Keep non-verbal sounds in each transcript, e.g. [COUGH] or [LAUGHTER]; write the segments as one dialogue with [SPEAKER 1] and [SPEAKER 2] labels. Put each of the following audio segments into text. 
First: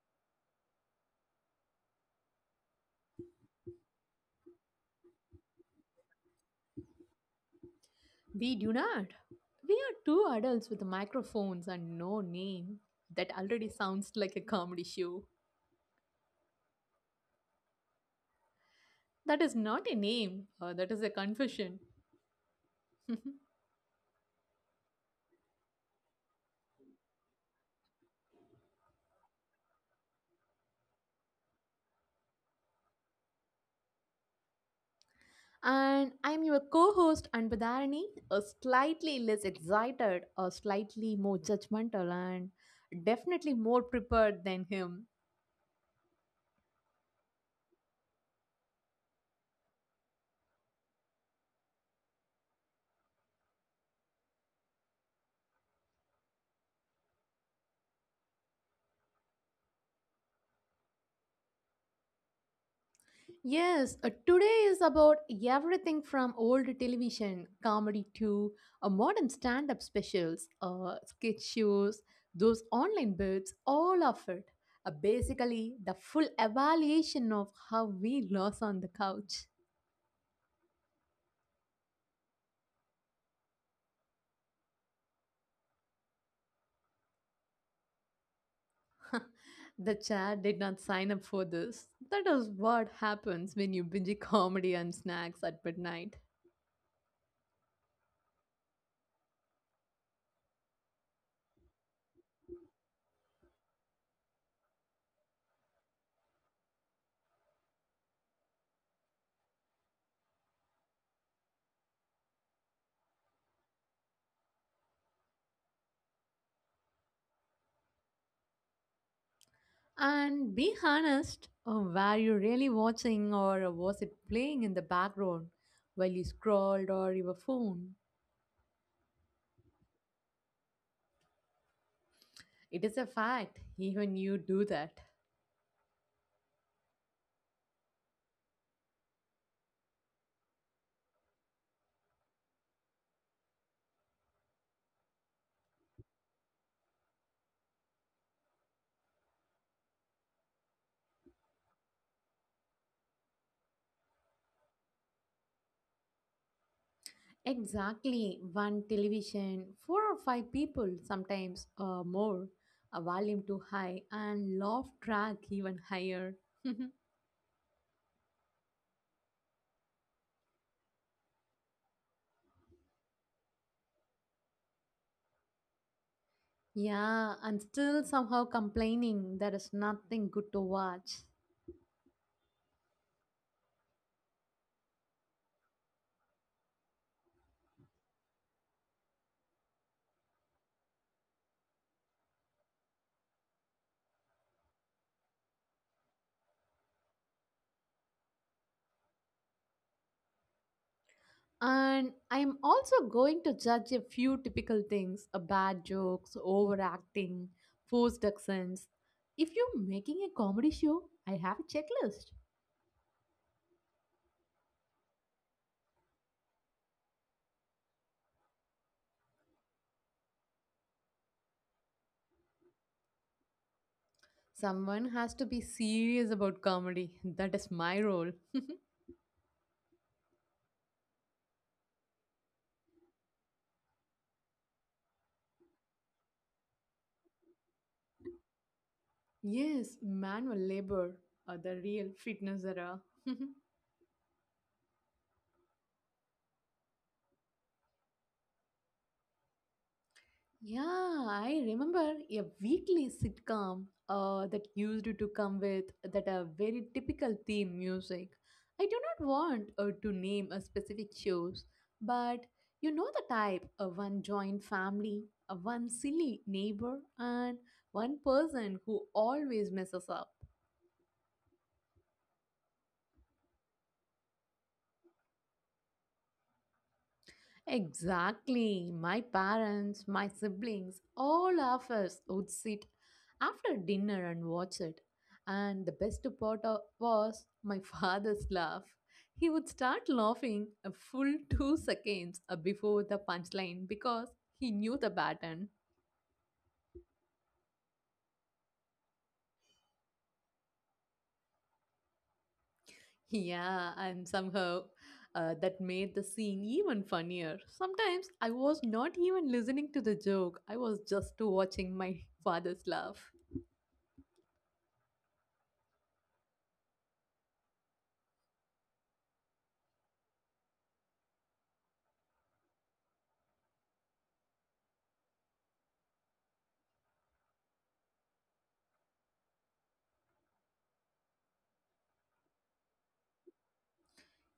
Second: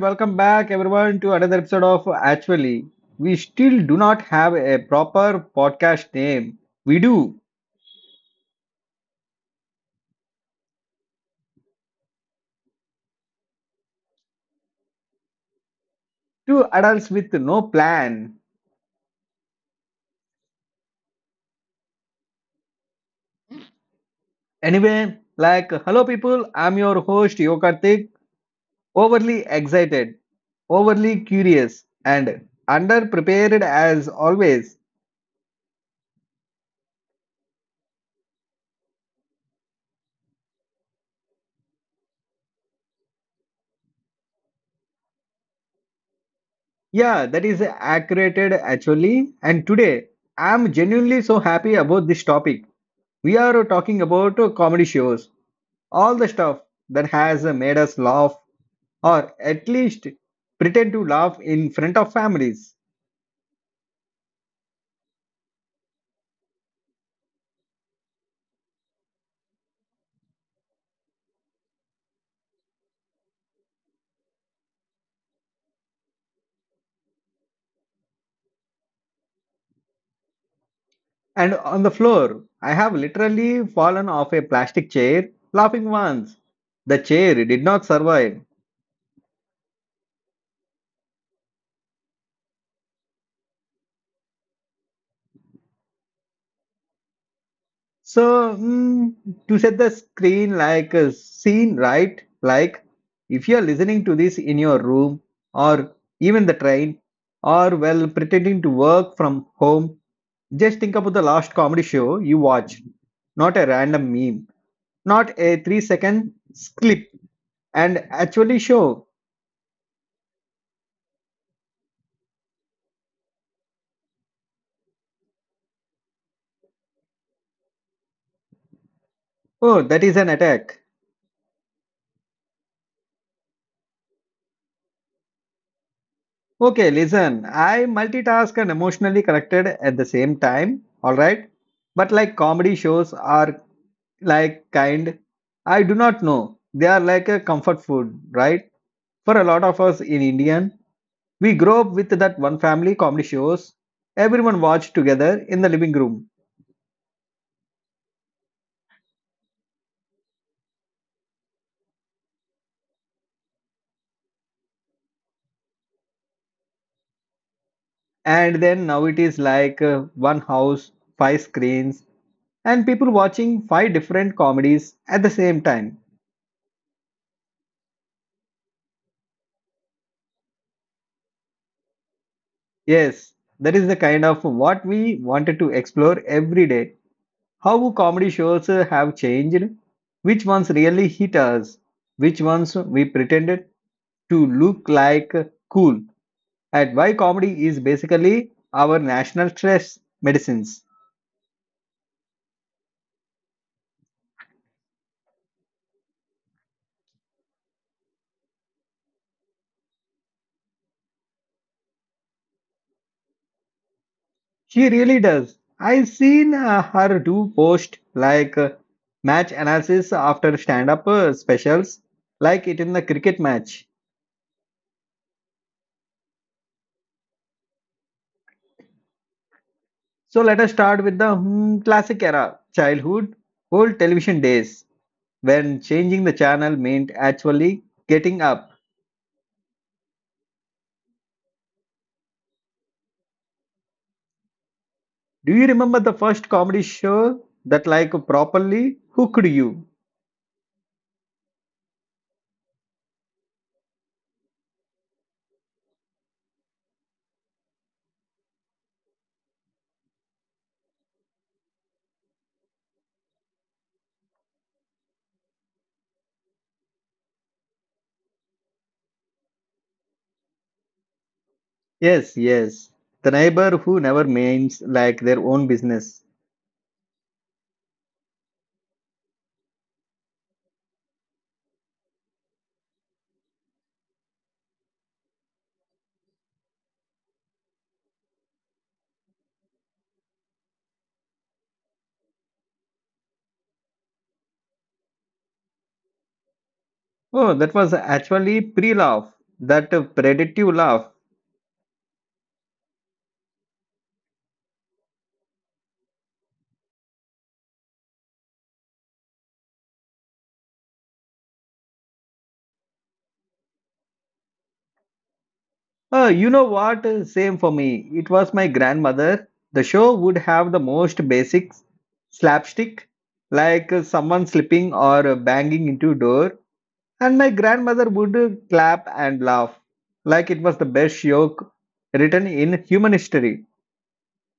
[SPEAKER 1] Welcome back, everyone, to another episode of Actually. We still do not have a proper podcast name. We do.
[SPEAKER 2] We do not. We are two adults with microphones and no name. That already sounds like a comedy show.
[SPEAKER 1] Two adults with no plan.
[SPEAKER 2] That is not a name, that is a confession. [LAUGHS]
[SPEAKER 1] Anyway, hello, people. I'm your host, Yokartik. Overly excited, overly curious, and underprepared as always.
[SPEAKER 2] And I'm your co host, Anbadharani, a slightly less excited, a slightly more judgmental, and definitely more prepared than him.
[SPEAKER 1] Yeah, that is accurate, actually. And today, I'm genuinely so happy about this topic. We are talking about comedy shows. All the stuff that has made us laugh, or at least pretend to laugh in front of families.
[SPEAKER 2] Yes, today is about everything from old television comedy to modern stand up specials, sketch shows, those online bits, all of it. Basically, the full evaluation of how we lost on the couch.
[SPEAKER 1] And on the floor, I have literally fallen off a plastic chair laughing once. The chair did not survive.
[SPEAKER 2] [LAUGHS] The chat did not sign up for this. That is what happens when you binge comedy and snacks at midnight.
[SPEAKER 1] So, to set the screen like a scene, right? Like, if you are listening to this in your room or even the train or while pretending to work from home, just think about the last comedy show you watched. Not a random meme, not a 3 second clip, and actually show.
[SPEAKER 2] And be honest, were you really watching or was it playing in the background while you scrolled or your phone?
[SPEAKER 1] Oh, that is an attack.
[SPEAKER 2] It is a fact, even you do that.
[SPEAKER 1] Okay, listen, I multitask and emotionally connected at the same time, alright? But like comedy shows are like I do not know. They are like a comfort food, right? For a lot of us in Indian, we grow up with that one family comedy shows everyone watched together in the living room.
[SPEAKER 2] Exactly, one television, four or five people, sometimes more, a volume too high, and laugh track even higher. [LAUGHS]
[SPEAKER 1] And then now it is like one house, five screens, and people watching five different comedies at the same time.
[SPEAKER 2] Yeah, and still somehow complaining there is nothing good to watch.
[SPEAKER 1] Yes, that is the kind of what we wanted to explore every day. How comedy shows have changed, which ones really hit us, which ones we pretended to look like cool, and why comedy is basically our national stress medicines.
[SPEAKER 2] And I'm also going to judge a few typical things a bad jokes, overacting, forced accents. If you're making a comedy show, I have a checklist.
[SPEAKER 1] She really does. I've seen her do post like match analysis after stand up specials, like it in the cricket match.
[SPEAKER 2] Someone has to be serious about comedy. That is my role.
[SPEAKER 1] So let us start with the classic era, childhood, old television days, when changing the channel meant actually getting up.
[SPEAKER 2] Yes, manual labor, or the real fitness era. [LAUGHS]
[SPEAKER 1] Do you remember the first comedy show that like properly hooked you?
[SPEAKER 2] Yeah, I remember a weekly sitcom that used to come with that a very typical theme music. I do not want to name a specific shows, but you know the type: a one joint family, a one silly neighbor, and one person who always messes up.
[SPEAKER 1] Yes, yes. The neighbor who never names like their own business.
[SPEAKER 2] Exactly. My parents, my siblings, all of us would sit after dinner and watch it. And the best part of- was my [LAUGHS] father's laugh. He would start laughing a full 2 seconds before the punchline because he knew the pattern.
[SPEAKER 1] Oh, that was actually pre-laugh, that predictive laugh.
[SPEAKER 2] Yeah, and somehow that made the scene even funnier. Sometimes I was not even listening to the joke, I was just watching my [LAUGHS] father's laugh.
[SPEAKER 1] You know what? Same for me. It was my grandmother. The show would have the most basic slapstick, like someone slipping or banging into a door, and my grandmother would clap and laugh, like it was the best joke written in human history.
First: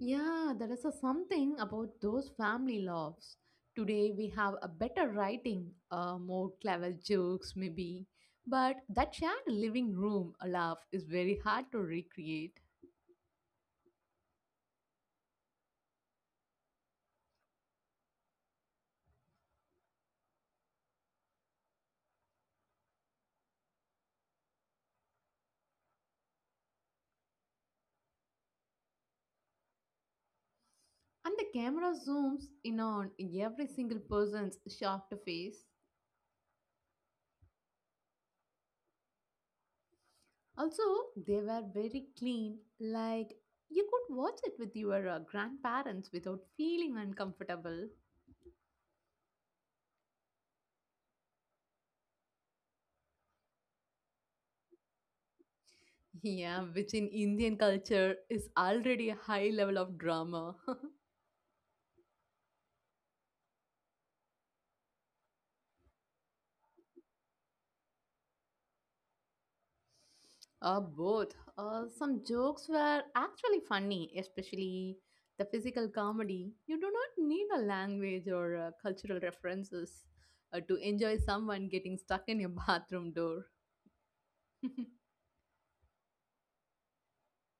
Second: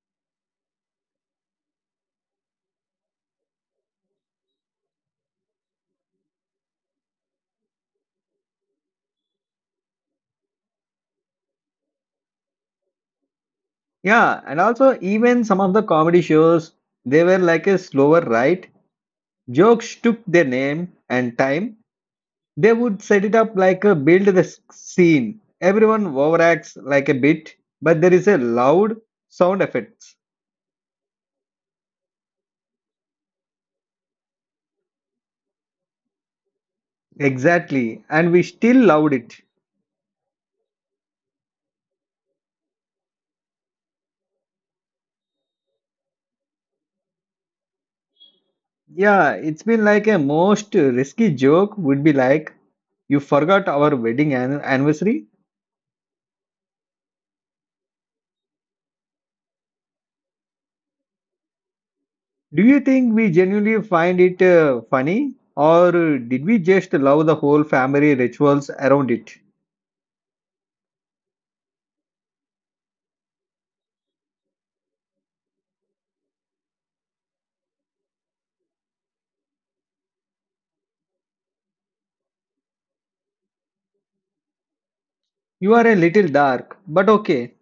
[SPEAKER 2] Yeah, there is a something about those family loves. Today we have a better writing, more clever jokes maybe, but that shared living room a laugh is very hard to recreate.
[SPEAKER 1] Yeah, and also even some of the comedy shows, they were like a slower ride. Jokes took their name and time. They would set it up like a build scene. Everyone overacts like a bit, but there is a loud sound effects.
[SPEAKER 2] And the camera zooms in on every single person's shocked face.
[SPEAKER 1] Exactly, and we still loved it.
[SPEAKER 2] Also, they were very clean, like you could watch it with your grandparents without feeling uncomfortable.
[SPEAKER 1] Yeah, it's been like a most risky joke would be like, you forgot our wedding anniversary.
[SPEAKER 2] Yeah, which in Indian culture is already a high level of drama. [LAUGHS]
[SPEAKER 1] Do you think we genuinely find it funny, or did we just love the whole family rituals around it?
[SPEAKER 2] Both. Some jokes were actually funny, especially the physical comedy. You do not need a language or cultural references to enjoy someone getting stuck in your [LAUGHS] bathroom door. [LAUGHS]
[SPEAKER 1] You are a little dark, but okay.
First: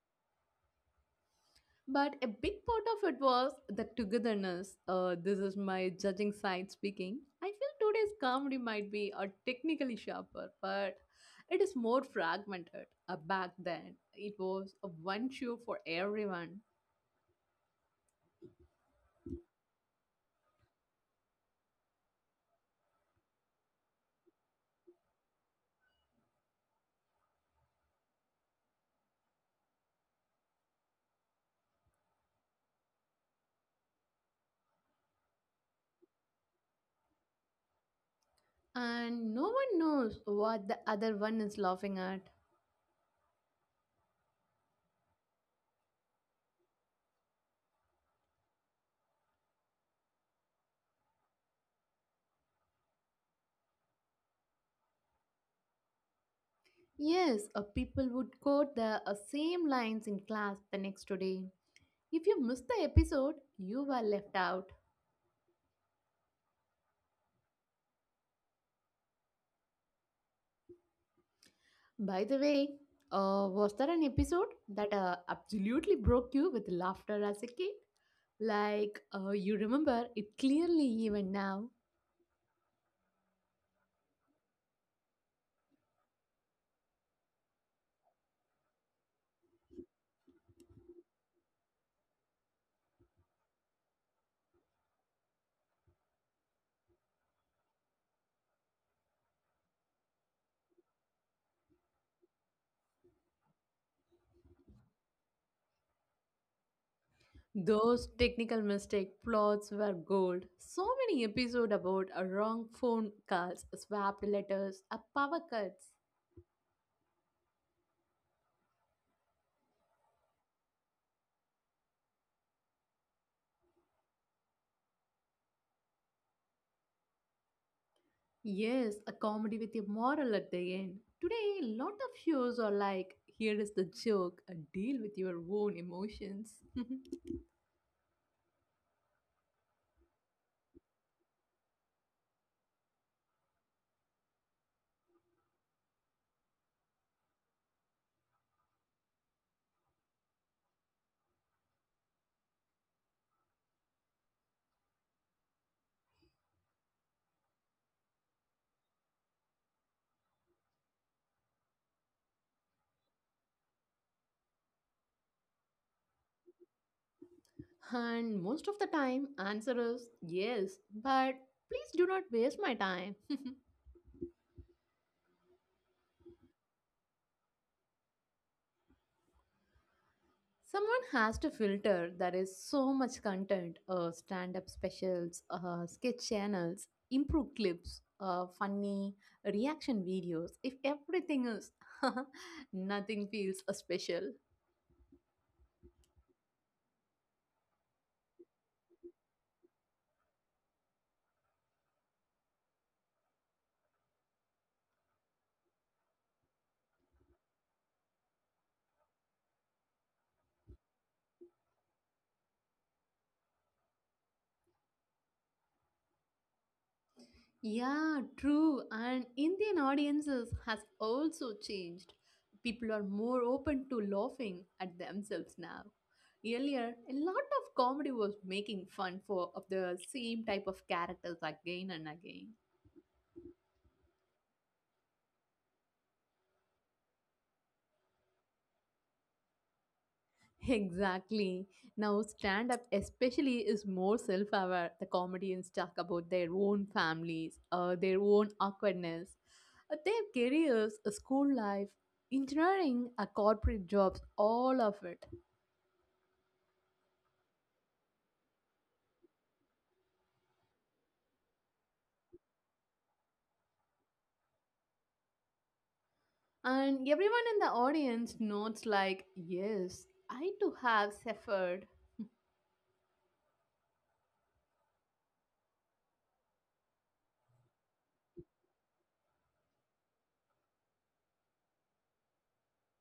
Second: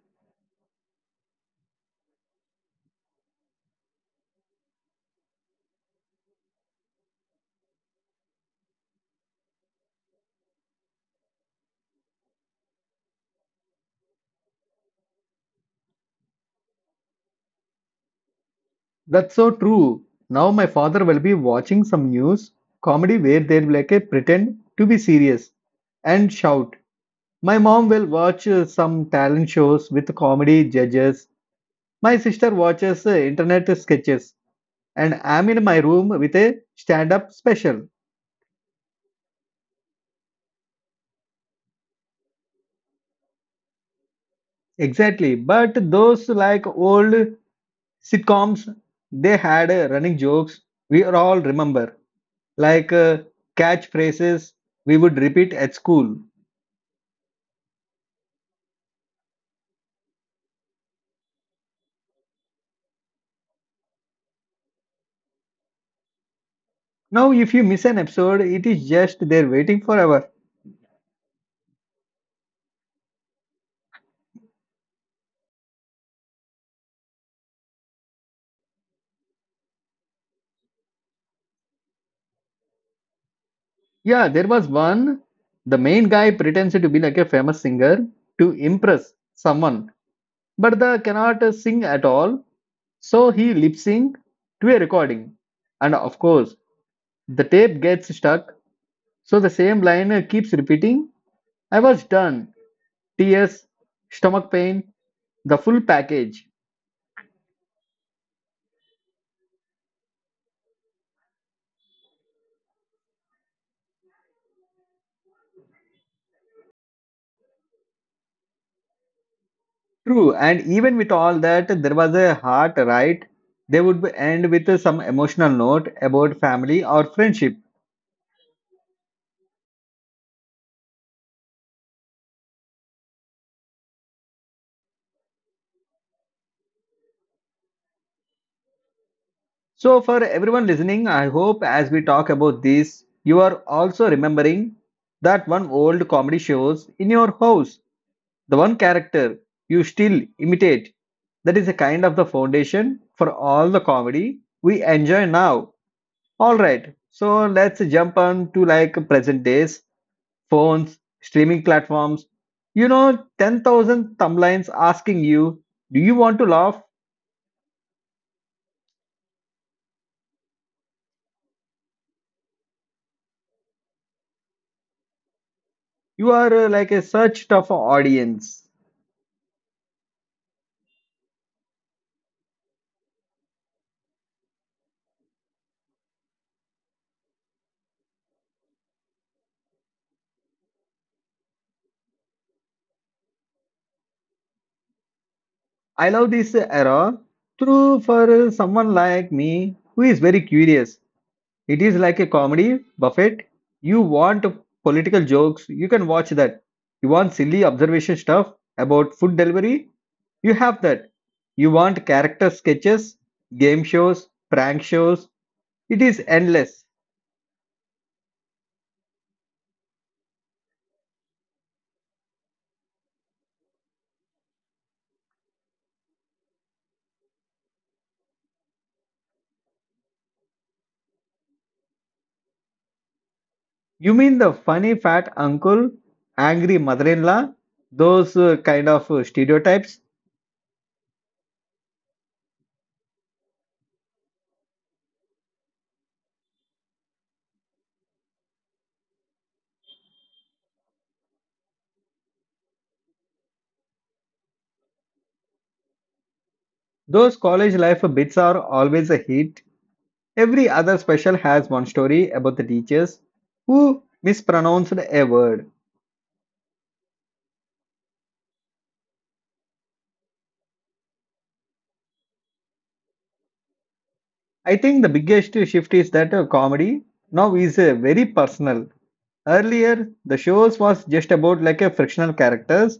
[SPEAKER 2] But a big part of it was the togetherness. This is my judging side speaking. I feel today's comedy might be technically sharper, but it is more fragmented. Back then, it was a one show for everyone.
[SPEAKER 1] That's so true. Now my father will be watching some news comedy where they'll like a pretend to be serious and shout. My mom will watch some talent shows with comedy judges. My sister watches internet sketches and I'm in my room with a stand-up special.
[SPEAKER 2] And no one knows what the other one is laughing at.
[SPEAKER 1] Exactly. But those like old sitcoms, they had running jokes we all remember, like catchphrases we would repeat at school.
[SPEAKER 2] Yes, people would quote the same lines in class the next day. If you missed the episode, you were left out.
[SPEAKER 1] Now, if you miss an episode, it is just there waiting forever.
[SPEAKER 2] By the way, was there an episode that absolutely broke you with laughter as a kid? Like, you remember it clearly even now.
[SPEAKER 1] Yeah, there was one. The main guy pretends to be like a famous singer to impress someone, but the cannot sing at all. So he lip sync to a recording, and of course, the tape gets stuck. So the same line keeps repeating. I was done. Tears, stomach pain, the full package.
[SPEAKER 2] Those technical mistake plots were gold. So many episodes about a wrong phone calls, swapped letters, a power cuts.
[SPEAKER 1] True, and even with all that, there was a heart, right? They would end with some emotional note about family or friendship.
[SPEAKER 2] Yes, a comedy with a moral at the end. Today, a lot of shows are like, here is the joke, a deal with your own emotions. [LAUGHS]
[SPEAKER 1] So, for everyone listening, I hope as we talk about this, you are also remembering that one old comedy shows in your house, the one character you still imitate. That is a kind of the foundation for all the comedy we enjoy now. All right, so let's jump on to like present days phones, streaming platforms, you know, 10,000 thumblines asking you, do you want to laugh?
[SPEAKER 2] And most of the time, answer is yes, but please do not waste my time.
[SPEAKER 1] You are like a search tough audience.
[SPEAKER 2] Someone has to filter. There is so much content stand up specials, sketch channels, improv clips, funny reaction videos. If everything is, [LAUGHS] nothing feels special.
[SPEAKER 1] I love this era through for someone like me who is very curious. It is like a comedy buffet. You want political jokes, you can watch that. You want silly observation stuff about food delivery, you have that. You want character sketches, game shows, prank shows. It is endless.
[SPEAKER 2] Yeah, true. And Indian audiences has also changed. People are more open to laughing at themselves now. Earlier, a lot of comedy was making fun for of the same type of characters again and again.
[SPEAKER 1] You mean the funny fat uncle, angry mother-in-law, those kind of stereotypes?
[SPEAKER 2] [LAUGHS] Exactly. Now stand up especially is more self-aware. The comedians talk about their own families, their own awkwardness, their careers, school life, engineering, corporate jobs, all of it.
[SPEAKER 1] Those college life bits are always a hit. Every other special has one story about the teachers who mispronounced a word.
[SPEAKER 2] And everyone in the audience nods like, yes, I too have suffered.
[SPEAKER 1] I think the biggest shift is that comedy now is very personal. Earlier, the shows was just about like a frictional characters.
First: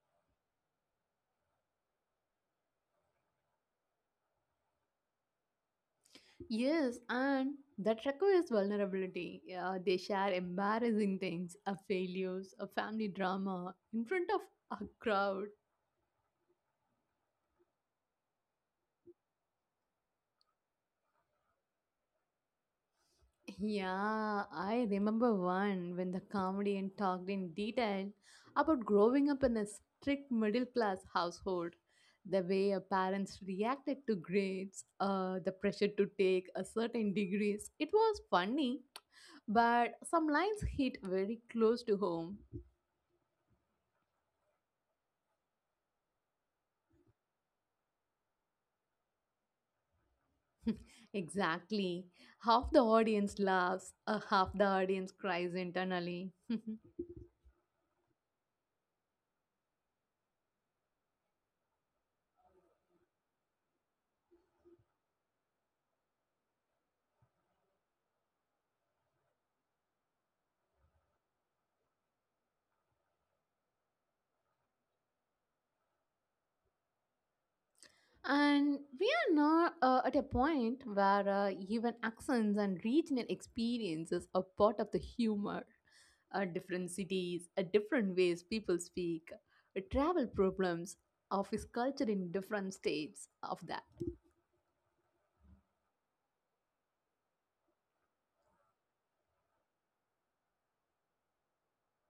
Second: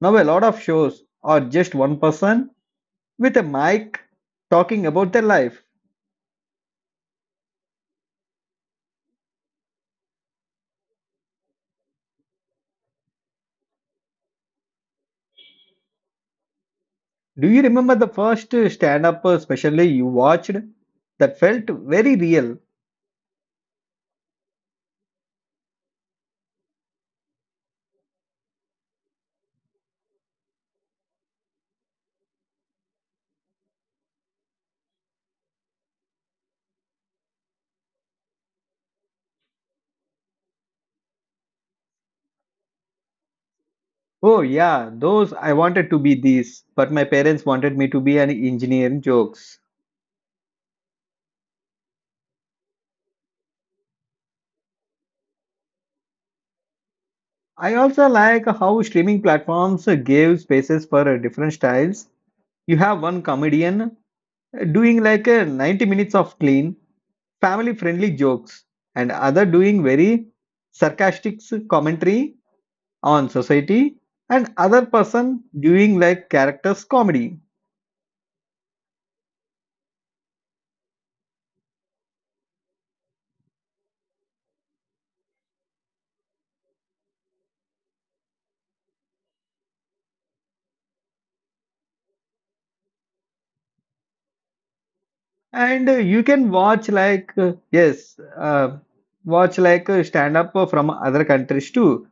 [SPEAKER 1] Now a lot of shows are just one person with a mic talking about their life.
[SPEAKER 2] Yes, and that requires vulnerability. Yeah, they share embarrassing things, failures, a family drama in front of a crowd.
[SPEAKER 1] Do you remember the first stand up specially you watched that felt very real?
[SPEAKER 2] Yeah, I remember one when the comedian talked in detail about growing up in a strict middle class household, the way our parents reacted to grades, the pressure to take a certain degrees. It was funny, but some lines hit very close to home.
[SPEAKER 1] Oh, yeah, those I wanted to be these, but my parents wanted me to be an engineer jokes.
[SPEAKER 2] Exactly. Half the audience laughs, half the audience cries internally. [LAUGHS]
[SPEAKER 1] I also like how streaming platforms gave spaces for different styles. You have one comedian doing like a 90 minutes of clean, family friendly jokes, and other doing very sarcastic commentary on society, and other person doing like characters comedy.
[SPEAKER 2] And we are now at a point where even accents and regional experiences are part of the humor. Different cities, different ways people speak, travel problems, office culture in different states of that.
[SPEAKER 1] And you can watch like yes, watch like stand up from other countries too.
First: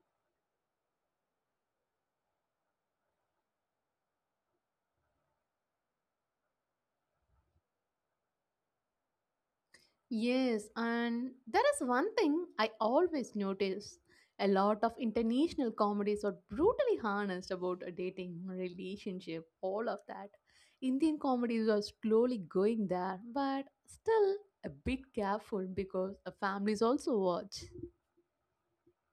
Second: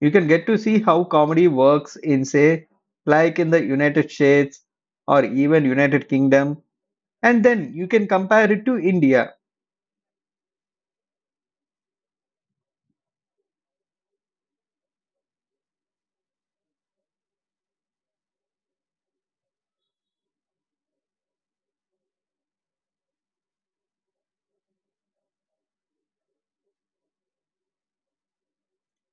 [SPEAKER 1] You can get to see how comedy works in say like in the United States or even United Kingdom, and then you can compare it to India.
[SPEAKER 2] Yes, and there is one thing I always notice. A lot of international comedies are brutally honest about a dating, relationship, all of that. Indian comedies are slowly going there, but still a bit careful because the families also watch.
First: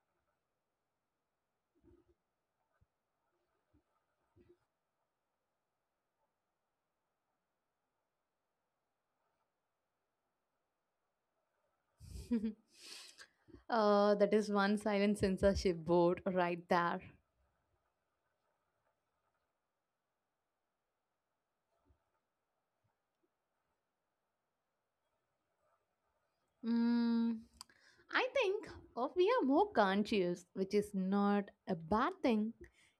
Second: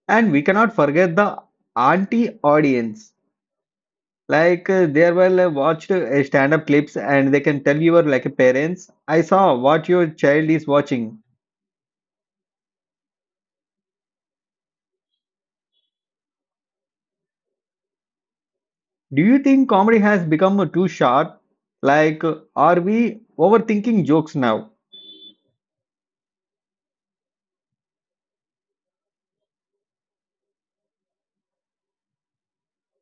[SPEAKER 1] And we cannot forget the auntie audience. Like they will watch stand up clips and they can tell your like parents, I saw what your child is watching.
[SPEAKER 2] [LAUGHS] That is one silent censorship board right there.
[SPEAKER 1] Do you think comedy has become too sharp? Like, are we overthinking jokes now?
[SPEAKER 2] Mm, I think of we are more conscious, which is not a bad thing.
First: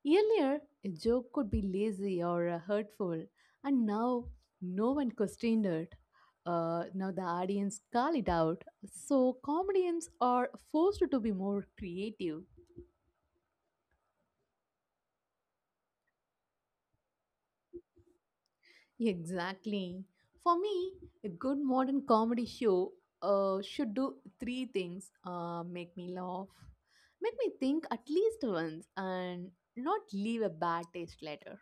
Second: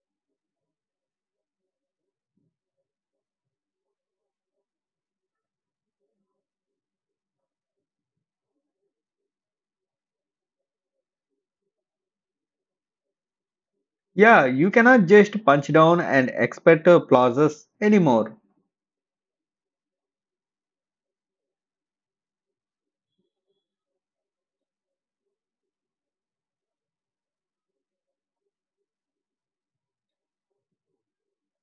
[SPEAKER 2] Earlier, a joke could be lazy or hurtful, and now no one questioned it. Now the audience call it out. So comedians are forced to be more creative.
[SPEAKER 1] Yeah, you cannot just punch down and expect applauses anymore.
[SPEAKER 2] Exactly. For me, a good modern comedy show should do three things make me laugh, make me think at least once, and not leave a bad taste later.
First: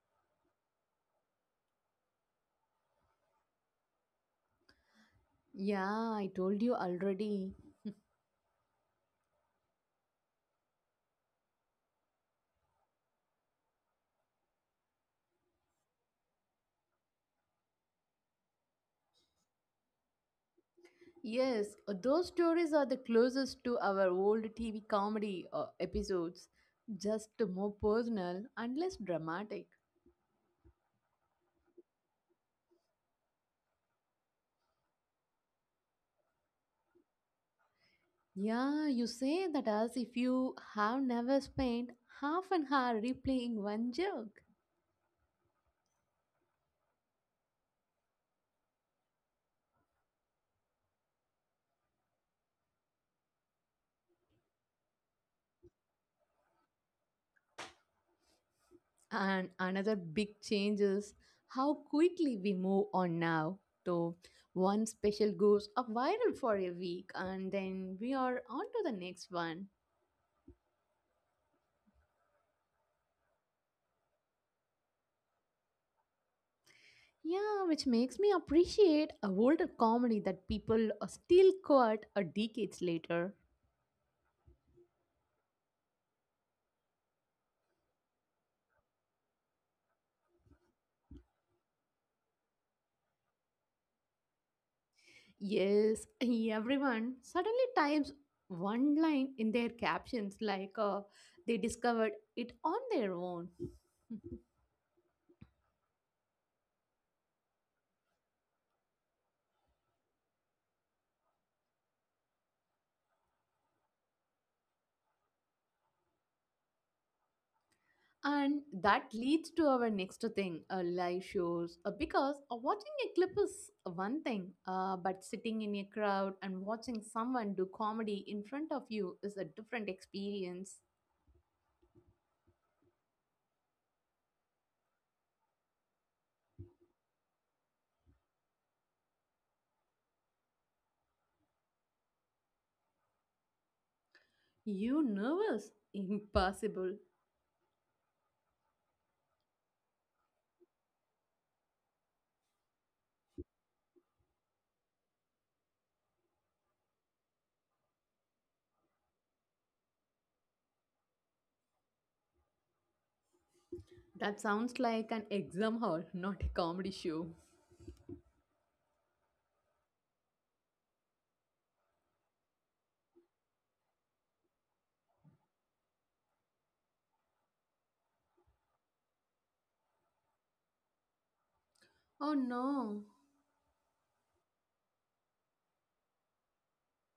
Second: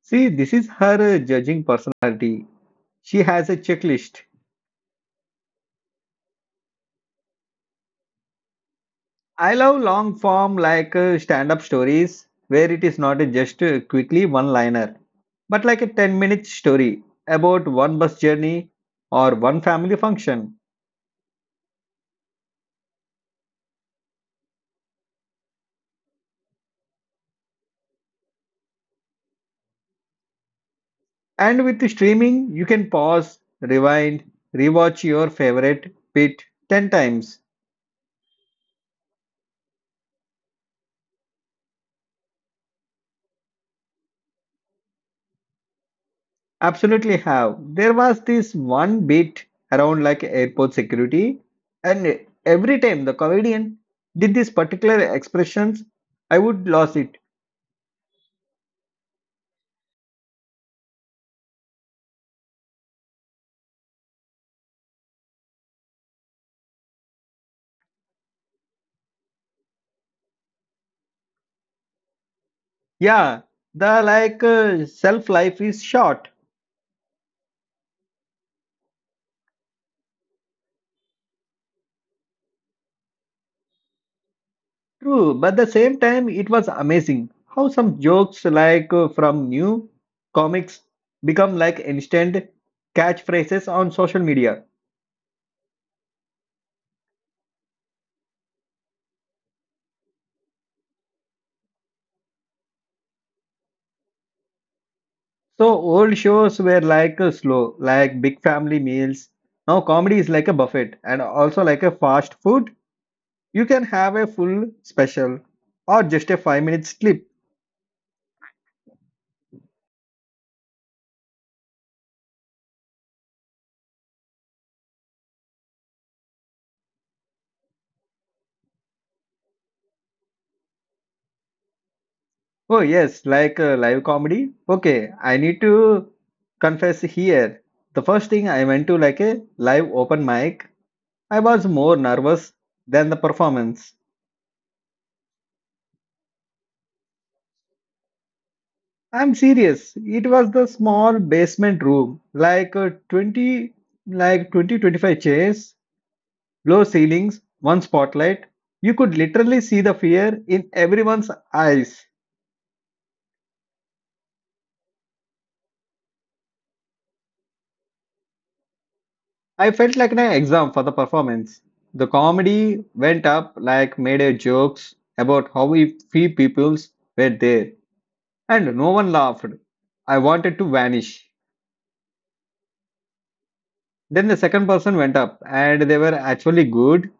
[SPEAKER 1] See, this is her judging personality. She has a checklist.
[SPEAKER 2] Yeah, I told you already.
[SPEAKER 1] I love long form like stand up stories where it is not just quickly one liner, but like a 10-minute story about one bus journey or one family function.
[SPEAKER 2] Yes, those stories are the closest to our old TV comedy episodes, just more personal and less dramatic.
[SPEAKER 1] And with streaming, you can pause, rewind, rewatch your favorite bit 10 times.
[SPEAKER 2] Yeah, you say that as if you have never spent half an hour replaying one joke.
[SPEAKER 1] Absolutely have. There was this one bit around like airport security, and every time the comedian did this particular expressions, I would lose it.
[SPEAKER 2] And another big change is how quickly we move on now. So one special goes up viral for a week and then we are on to the next one.
[SPEAKER 1] Yeah, the like self life is short.
[SPEAKER 2] Yeah, which makes me appreciate a older comedy that people are still quote a decades later.
[SPEAKER 1] True, but the same time, it was amazing how some jokes like from new comics become like instant catchphrases on social media.
[SPEAKER 2] Yes, everyone suddenly types one line in their captions like they discovered it on their own. [LAUGHS]
[SPEAKER 1] So old shows were like slow, like big family meals. Now comedy is like a buffet and also like a fast food. You can have a full special or just a 5 minute clip.
[SPEAKER 2] And that leads to our next thing, live shows. Because watching a clip is one thing, but sitting in a crowd and watching someone do comedy in front of you is a different experience.
[SPEAKER 1] Oh yes, like live comedy. Okay, I need to confess here. The first thing I went to like a live open mic, I was more nervous than the performance.
[SPEAKER 2] You nervous? Impossible.
[SPEAKER 1] I'm serious. It was the small basement room, like 20 like 20 25 chairs, low ceilings, one spotlight. You could literally see the fear in everyone's eyes.
[SPEAKER 2] That sounds like an exam hall, not a comedy show.
[SPEAKER 1] I felt like an exam for the performance. The comedy went up like made jokes about how we few peoples were there and no one laughed. I wanted to vanish.
[SPEAKER 2] Oh no.
[SPEAKER 1] Then the second person went up, and they were actually good.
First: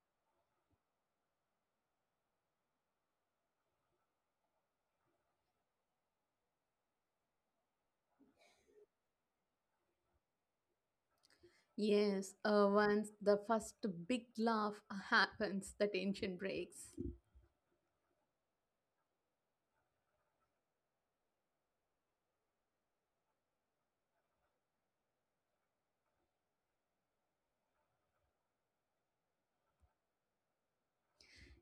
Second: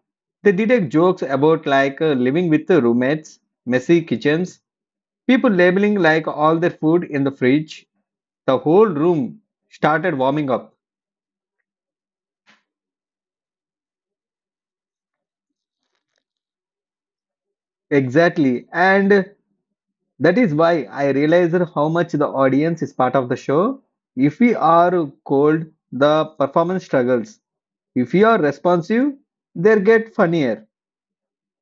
[SPEAKER 1] They did a jokes about like living with the roommates, messy kitchens, people labeling like all their food in the fridge. The whole room started warming up.
[SPEAKER 2] Yes, once the first big laugh happens, the tension breaks.
[SPEAKER 1] Exactly, and that is why I realized how much the audience is part of the show. If we are cold, the performance struggles. If we are responsive, they get funnier.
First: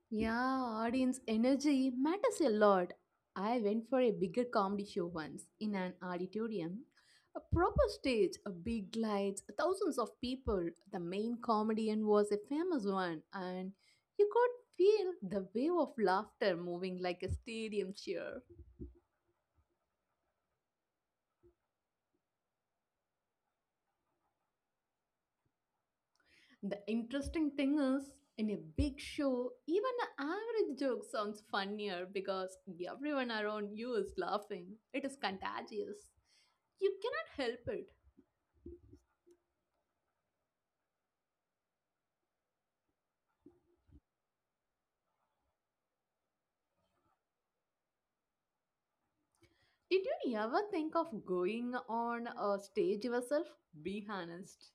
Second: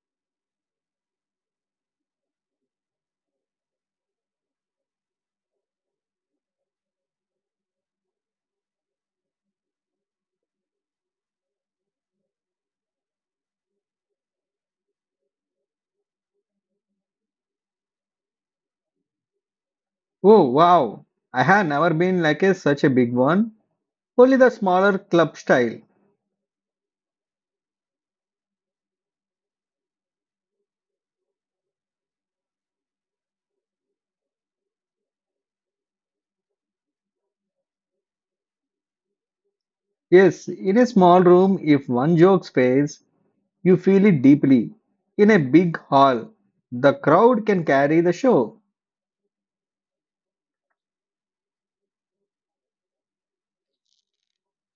[SPEAKER 2] Yeah, audience energy matters a lot. I went for a bigger comedy show once in an auditorium. A proper stage, a big lights, thousands of people. The main comedian was a famous one, and you could feel the wave of laughter moving like a stadium cheer.
[SPEAKER 1] Oh wow, I have never been like a, such a big one. Only the smaller club style.
[SPEAKER 2] The interesting thing is, in a big show, even an average joke sounds funnier because everyone around you is laughing. It is contagious. You cannot help it.
[SPEAKER 1] Yes, in a small room, if one joke fails, you feel it deeply. In a big hall, the crowd can carry the show.
[SPEAKER 2] Did you ever think of going on a stage yourself? Be honest.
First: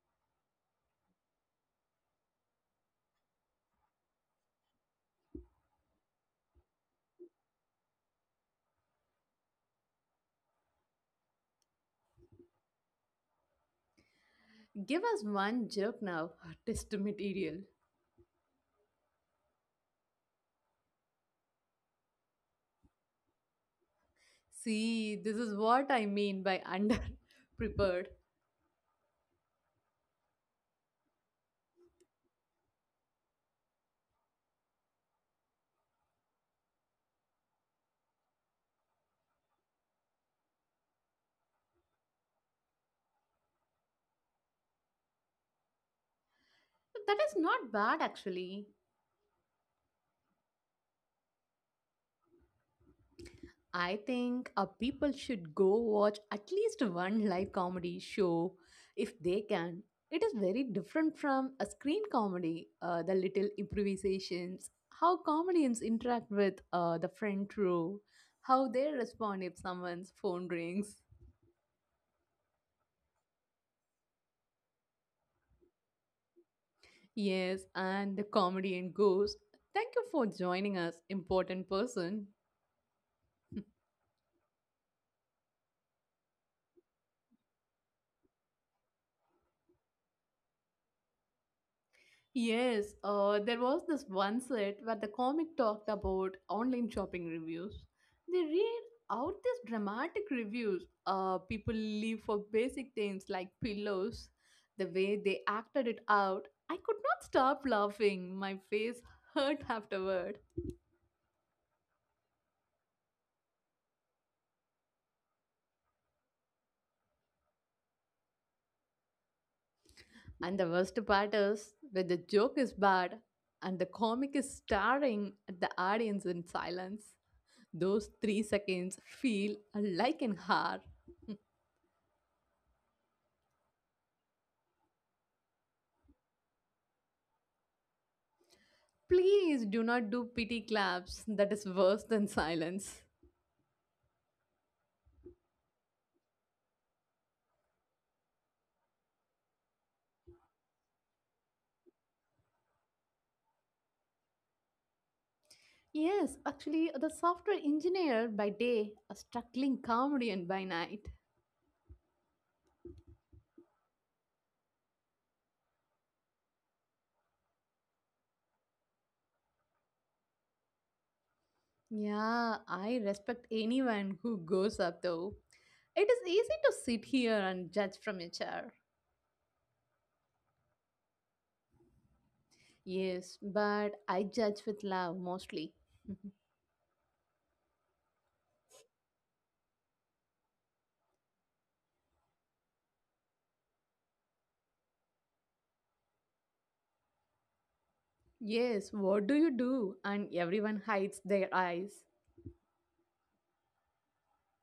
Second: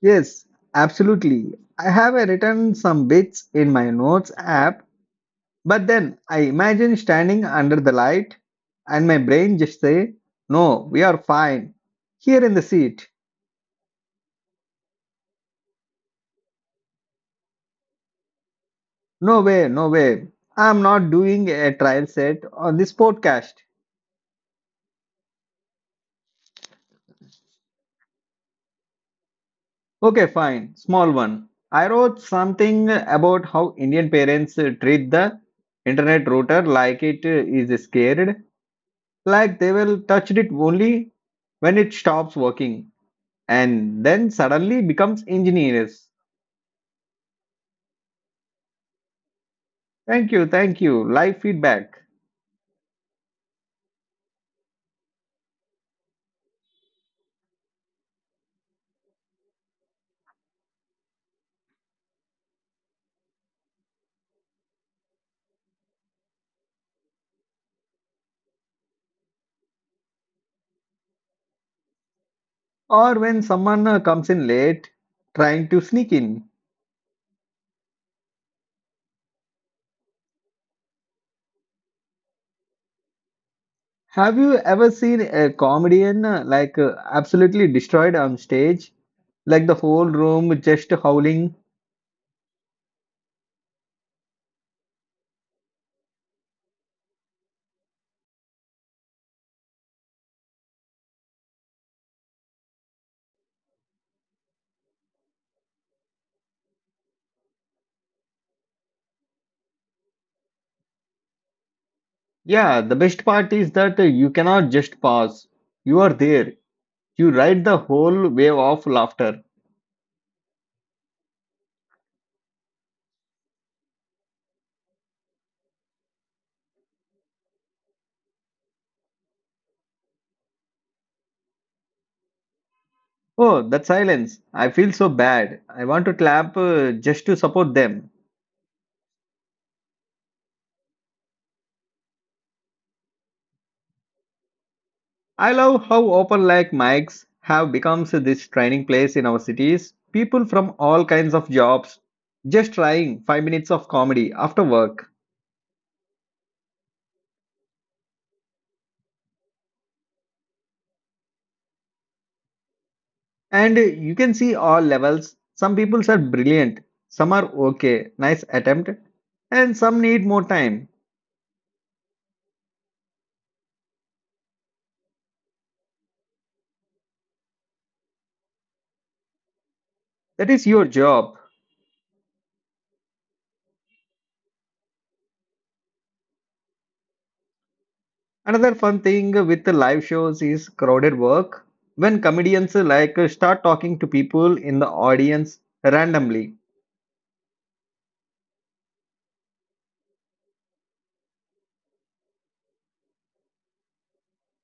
[SPEAKER 1] Yes, absolutely. I have written some bits in my notes app, but then I imagine standing under the light and my brain just say, "No, we are fine. Here in the seat.
[SPEAKER 2] Give us one joke now, test material.
[SPEAKER 1] No way, no way. I'm not doing a trial set on this podcast."
[SPEAKER 2] See, this is what I mean by [LAUGHS] under prepared.
[SPEAKER 1] Okay, fine. Small one. I wrote something about how Indian parents treat the internet router like it is scared, like they will touch it only when it stops working and then suddenly becomes engineers.
[SPEAKER 2] That is not bad actually.
[SPEAKER 1] Thank you, thank you. Live feedback.
[SPEAKER 2] I think people should go watch at least one live comedy show if they can. It is very different from a screen comedy, the little improvisations, how comedians interact with the front row, how they respond if someone's phone rings.
[SPEAKER 1] Or when someone comes in late trying to sneak in.
[SPEAKER 2] Yes, and the comedian goes, "Thank you for joining us, important person."
[SPEAKER 1] Have you ever seen a comedian like absolutely destroyed on stage? Like the whole room just howling.
[SPEAKER 2] Yes, there was this one set where the comic talked about online shopping reviews. They read out these dramatic reviews people leave for basic things like pillows. The way they acted it out, I could not stop laughing. My face hurt afterward.
[SPEAKER 1] Yeah, the best part is that you cannot just pause. You are there. You ride the whole wave of laughter.
[SPEAKER 2] And the worst part is when the joke is bad and the comic is staring at the audience in silence, those 3 seconds feel like an hour.
[SPEAKER 1] Oh, that silence. I feel so bad. I want to clap, just to support them.
[SPEAKER 2] Please do not do pity claps. That is worse than silence.
[SPEAKER 1] I love how open like mics have become this training place in our cities. People from all kinds of jobs just trying 5 minutes of comedy after work.
[SPEAKER 2] Yes, actually, the software engineer by day, a struggling comedian by night.
[SPEAKER 1] And you can see all levels. Some people are brilliant. Some are okay. Nice attempt. And some need more time.
[SPEAKER 2] Yeah, I respect anyone who goes up though. It is easy to sit here and judge from your chair.
[SPEAKER 1] That is your job.
[SPEAKER 2] Yes, but I judge with love mostly. [LAUGHS]
[SPEAKER 1] Another fun thing with the live shows is crowded work, when comedians like start talking to people in the audience randomly.
[SPEAKER 2] Yes, what do you do? And everyone hides their eyes.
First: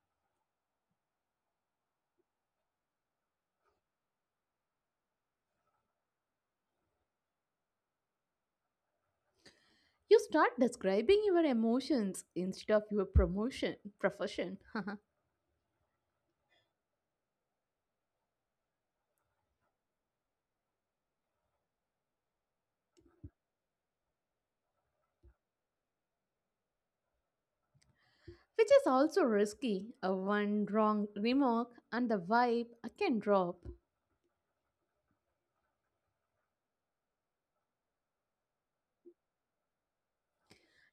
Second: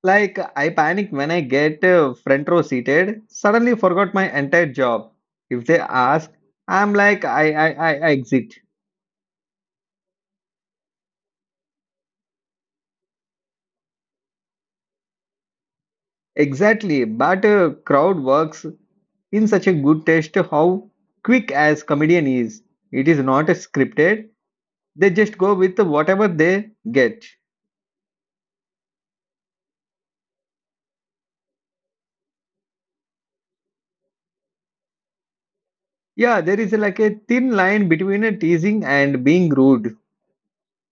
[SPEAKER 1] Like I panic when I get, front row seated, suddenly forgot my entire job. If they ask, I'm like I exit.
[SPEAKER 2] You start describing your emotions instead of your promotion, profession. [LAUGHS]
[SPEAKER 1] Exactly, but crowd works in such a good taste how quick as comedian is. It is not scripted. They just go with whatever they get.
[SPEAKER 2] Which is also risky. A one wrong remark and the vibe can drop.
[SPEAKER 1] Yeah, there is like a thin line between a teasing and being rude.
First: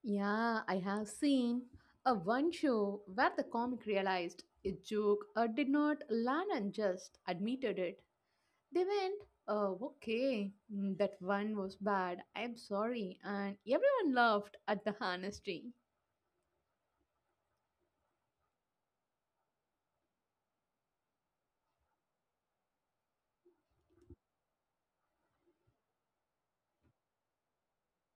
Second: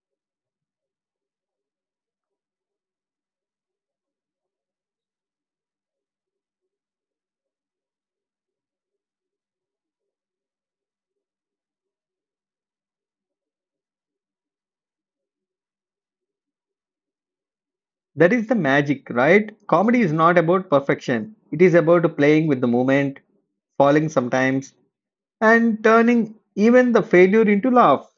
[SPEAKER 2] Yeah, I have seen a one show where the comic realized a joke did not land and just admitted it. They went, "Oh, okay, that one was bad. I'm sorry," and everyone laughed at the honesty.
[SPEAKER 1] That is the magic, right? Comedy is not about perfection. It is about playing with the moment, falling sometimes, and turning even the failure into laugh.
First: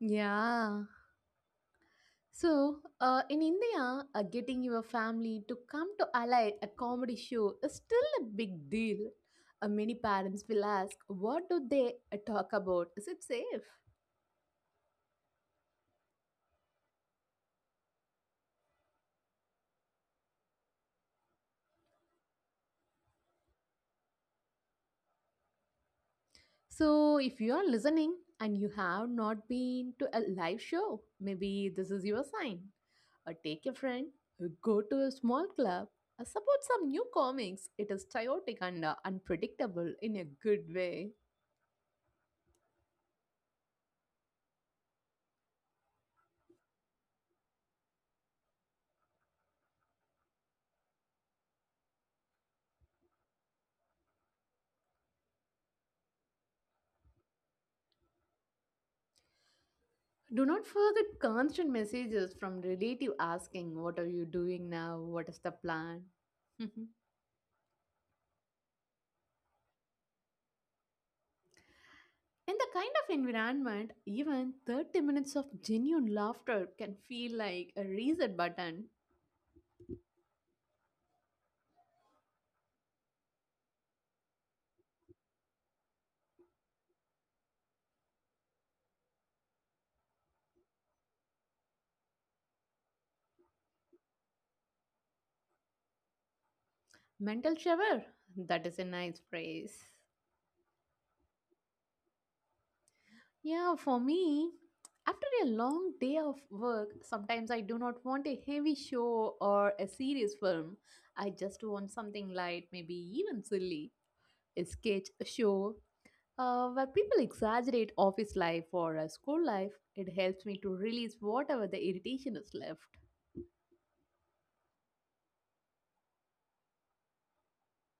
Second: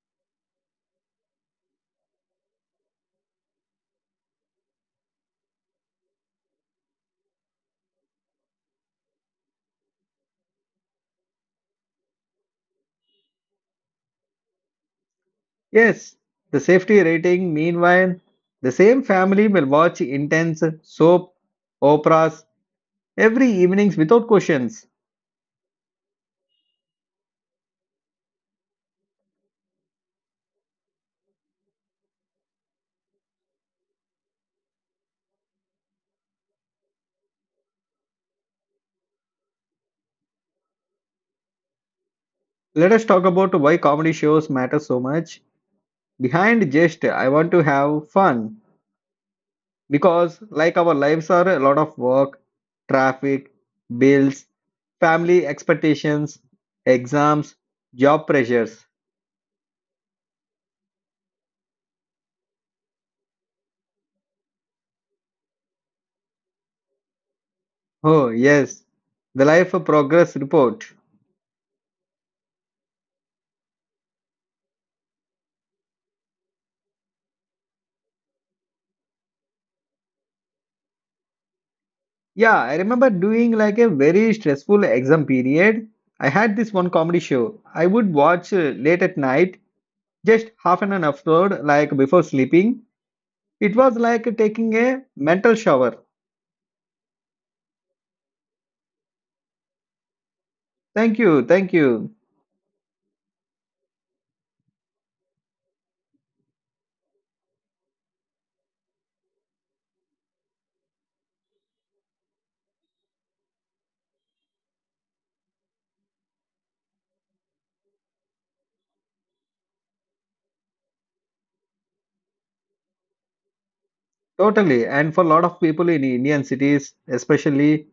[SPEAKER 2] Yeah. So, in India, getting your family to come to ally a comedy show is still a big deal. Many parents will ask, "What do they talk about? Is it safe?"
[SPEAKER 1] Yes, the safety rating, meanwhile, the same family will watch intense soap operas every evenings without questions.
[SPEAKER 2] So, if you are listening and you have not been to a live show, maybe this is your sign. Or take a friend, go to a small club, support some new comics. It is chaotic and unpredictable in a good way.
[SPEAKER 1] Let us talk about why comedy shows matter so much, behind just I want to have fun, because like our lives are a lot of work, traffic, bills, family expectations, exams, job pressures.
[SPEAKER 2] Do not forget constant messages from relative asking, "What are you doing now? What is the plan?" [LAUGHS]
[SPEAKER 1] Oh yes, the life progress report.
[SPEAKER 2] In the kind of environment, even 30 minutes of genuine laughter can feel like a reset button.
[SPEAKER 1] Yeah, I remember doing like a very stressful exam period. I had this one comedy show I would watch late at night, just half an hour upload like before sleeping. It was like taking a mental shower.
[SPEAKER 2] Mental shower. That is a nice phrase.
[SPEAKER 1] Thank you, thank you.
[SPEAKER 2] Yeah, for me, after a long day of work, sometimes I do not want a heavy show or a serious film. I just want something light, maybe even silly. A sketch, a show, where people exaggerate office life or school life, it helps me to release whatever the irritation is left.
[SPEAKER 1] Totally. And for a lot of people in Indian cities, especially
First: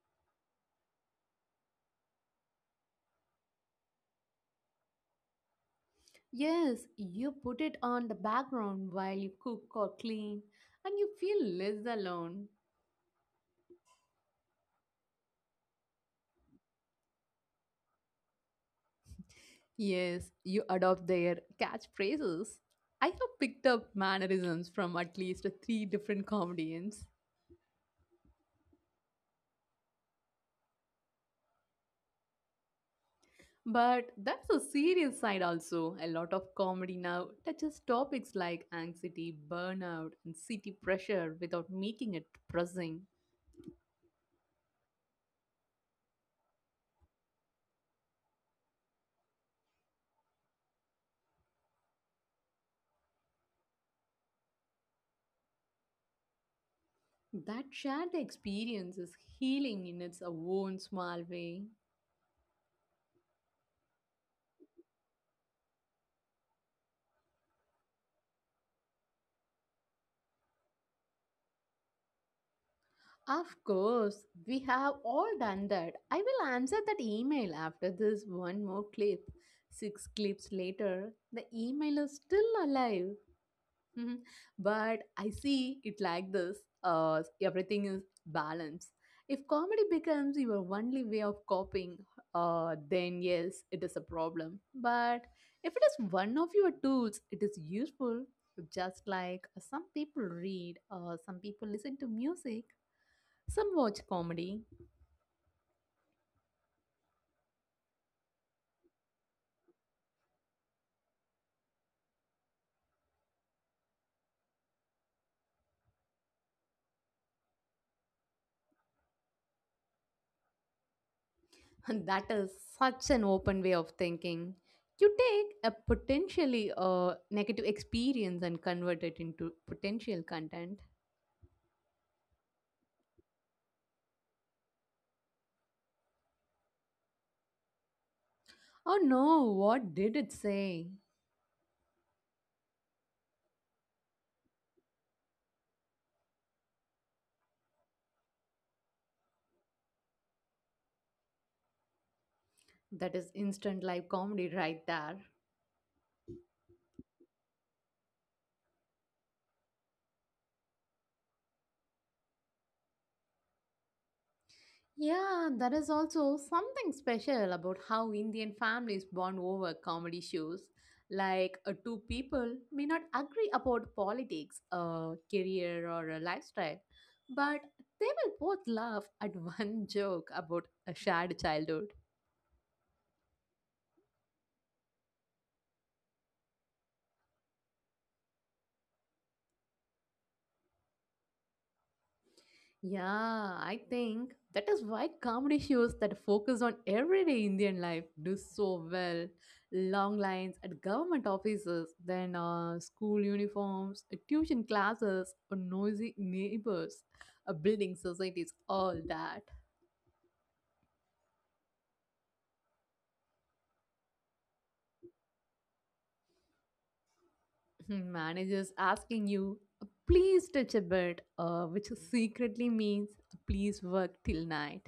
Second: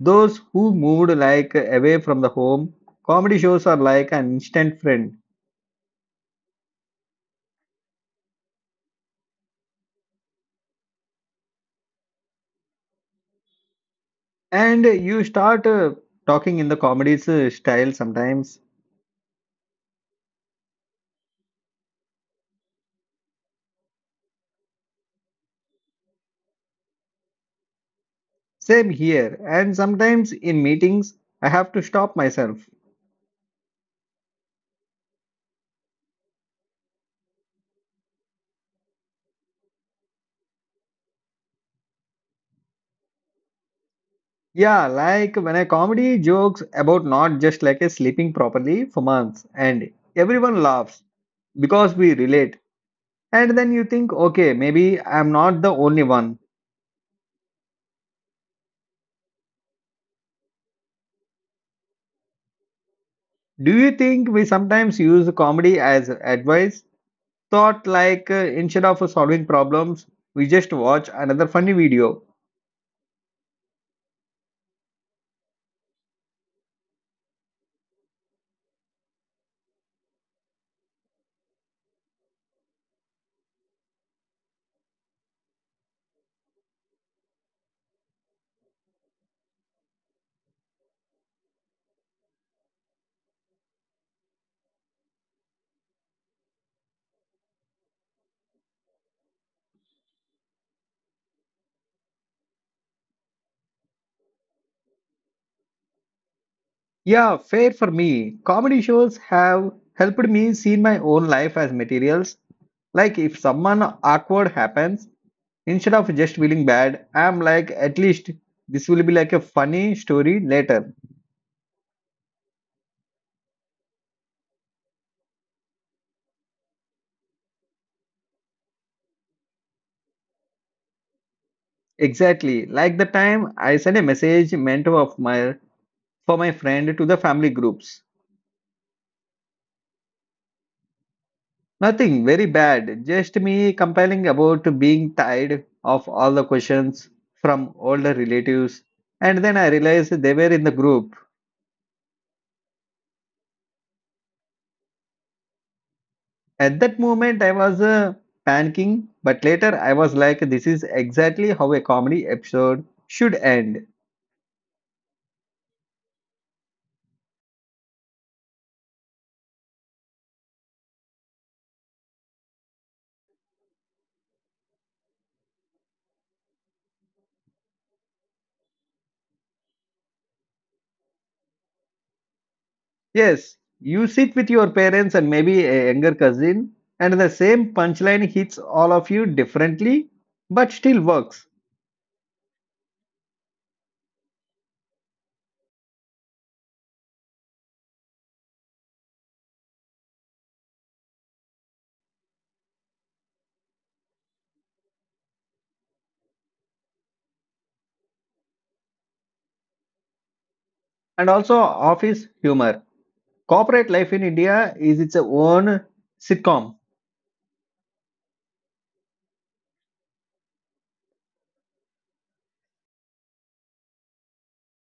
[SPEAKER 1] those who moved like away from the home, comedy shows are like an instant friend.
[SPEAKER 2] Yes, you put it on the background while you cook or clean, and you feel less alone.
[SPEAKER 1] And you start, talking in the comedy's, style sometimes.
[SPEAKER 2] Yes, you adopt their catchphrases. I have picked up mannerisms from at least three different comedians.
[SPEAKER 1] Same here. And sometimes in meetings, I have to stop myself.
[SPEAKER 2] But that's a serious side also. A lot of comedy now touches topics like anxiety, burnout, and city pressure without making it depressing.
[SPEAKER 1] Yeah, like when a comedy jokes about not just like a sleeping properly for months, and everyone laughs because we relate. And then you think, okay, maybe I'm not the only one.
[SPEAKER 2] That shared experience is healing in its own small way.
[SPEAKER 1] Do you think we sometimes use comedy as advice? Thought like, instead of solving problems, we just watch another funny video.
[SPEAKER 2] Of course, we have all done that. I will answer that email after this one more clip. Six clips later, the email is still alive. Mhm. But I see it like this everything is balance. If comedy becomes your only way of coping, then yes, it is a problem. But if it is one of your tools, it is useful. Just like some people read, some people listen to music, some watch comedy.
[SPEAKER 1] Yeah, fair for me. Comedy shows have helped me see my own life as materials. Like if someone awkward happens, instead of just feeling bad, I'm like, at least this will be like a funny story later.
[SPEAKER 2] [LAUGHS] And that is such an open way of thinking. You take a potentially negative experience and convert it into potential content.
[SPEAKER 1] Exactly. Like the time I sent a message meant of my for my friend to the family groups.
[SPEAKER 2] Oh no, what did it say?
[SPEAKER 1] Nothing very bad, just me complaining about being tired of all the questions from older relatives. And then I realized they were in the group.
[SPEAKER 2] That is instant live comedy right there.
[SPEAKER 1] At that moment, I was, panicking, but later I was like, this is exactly how a comedy episode should end.
[SPEAKER 2] Yeah, that is also something special about how Indian families bond over comedy shows. Like, two people may not agree about politics, a career, or a lifestyle, but they will both laugh at [LAUGHS] one joke about a shared childhood.
[SPEAKER 1] Yes, you sit with your parents and maybe a younger cousin, and the same punchline hits all of you differently, but still works.
[SPEAKER 2] Yeah, I think that is why comedy shows that focus on everyday Indian life do so well. Long lines at government offices, then school uniforms, tuition classes, or noisy neighbors, building societies, all that.
[SPEAKER 1] And also, office humor. Corporate life in India is its own sitcom.
[SPEAKER 2] Mhm. Managers asking you, "please touch a bit," which secretly means please work till night.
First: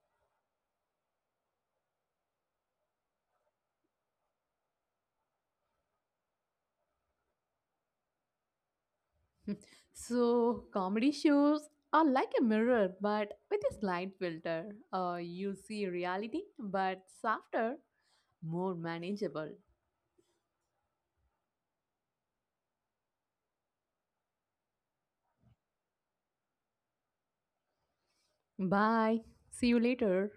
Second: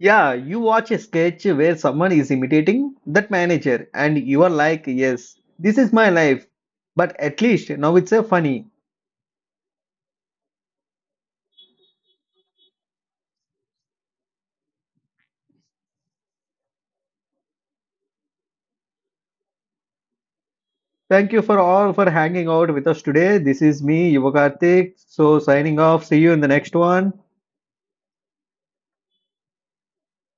[SPEAKER 1] Yeah, you watch a sketch where someone is imitating that manager, and you are like, yes, this is my life. But at least now it's a funny.
[SPEAKER 2] So, comedy shows are like a mirror, but with a slight filter. You see reality, but softer, more manageable.
[SPEAKER 1] Thank you for all for hanging out with us today. This is me, Yuva Karthik. So signing off. See you in the next one.
[SPEAKER 2] Bye. See you later.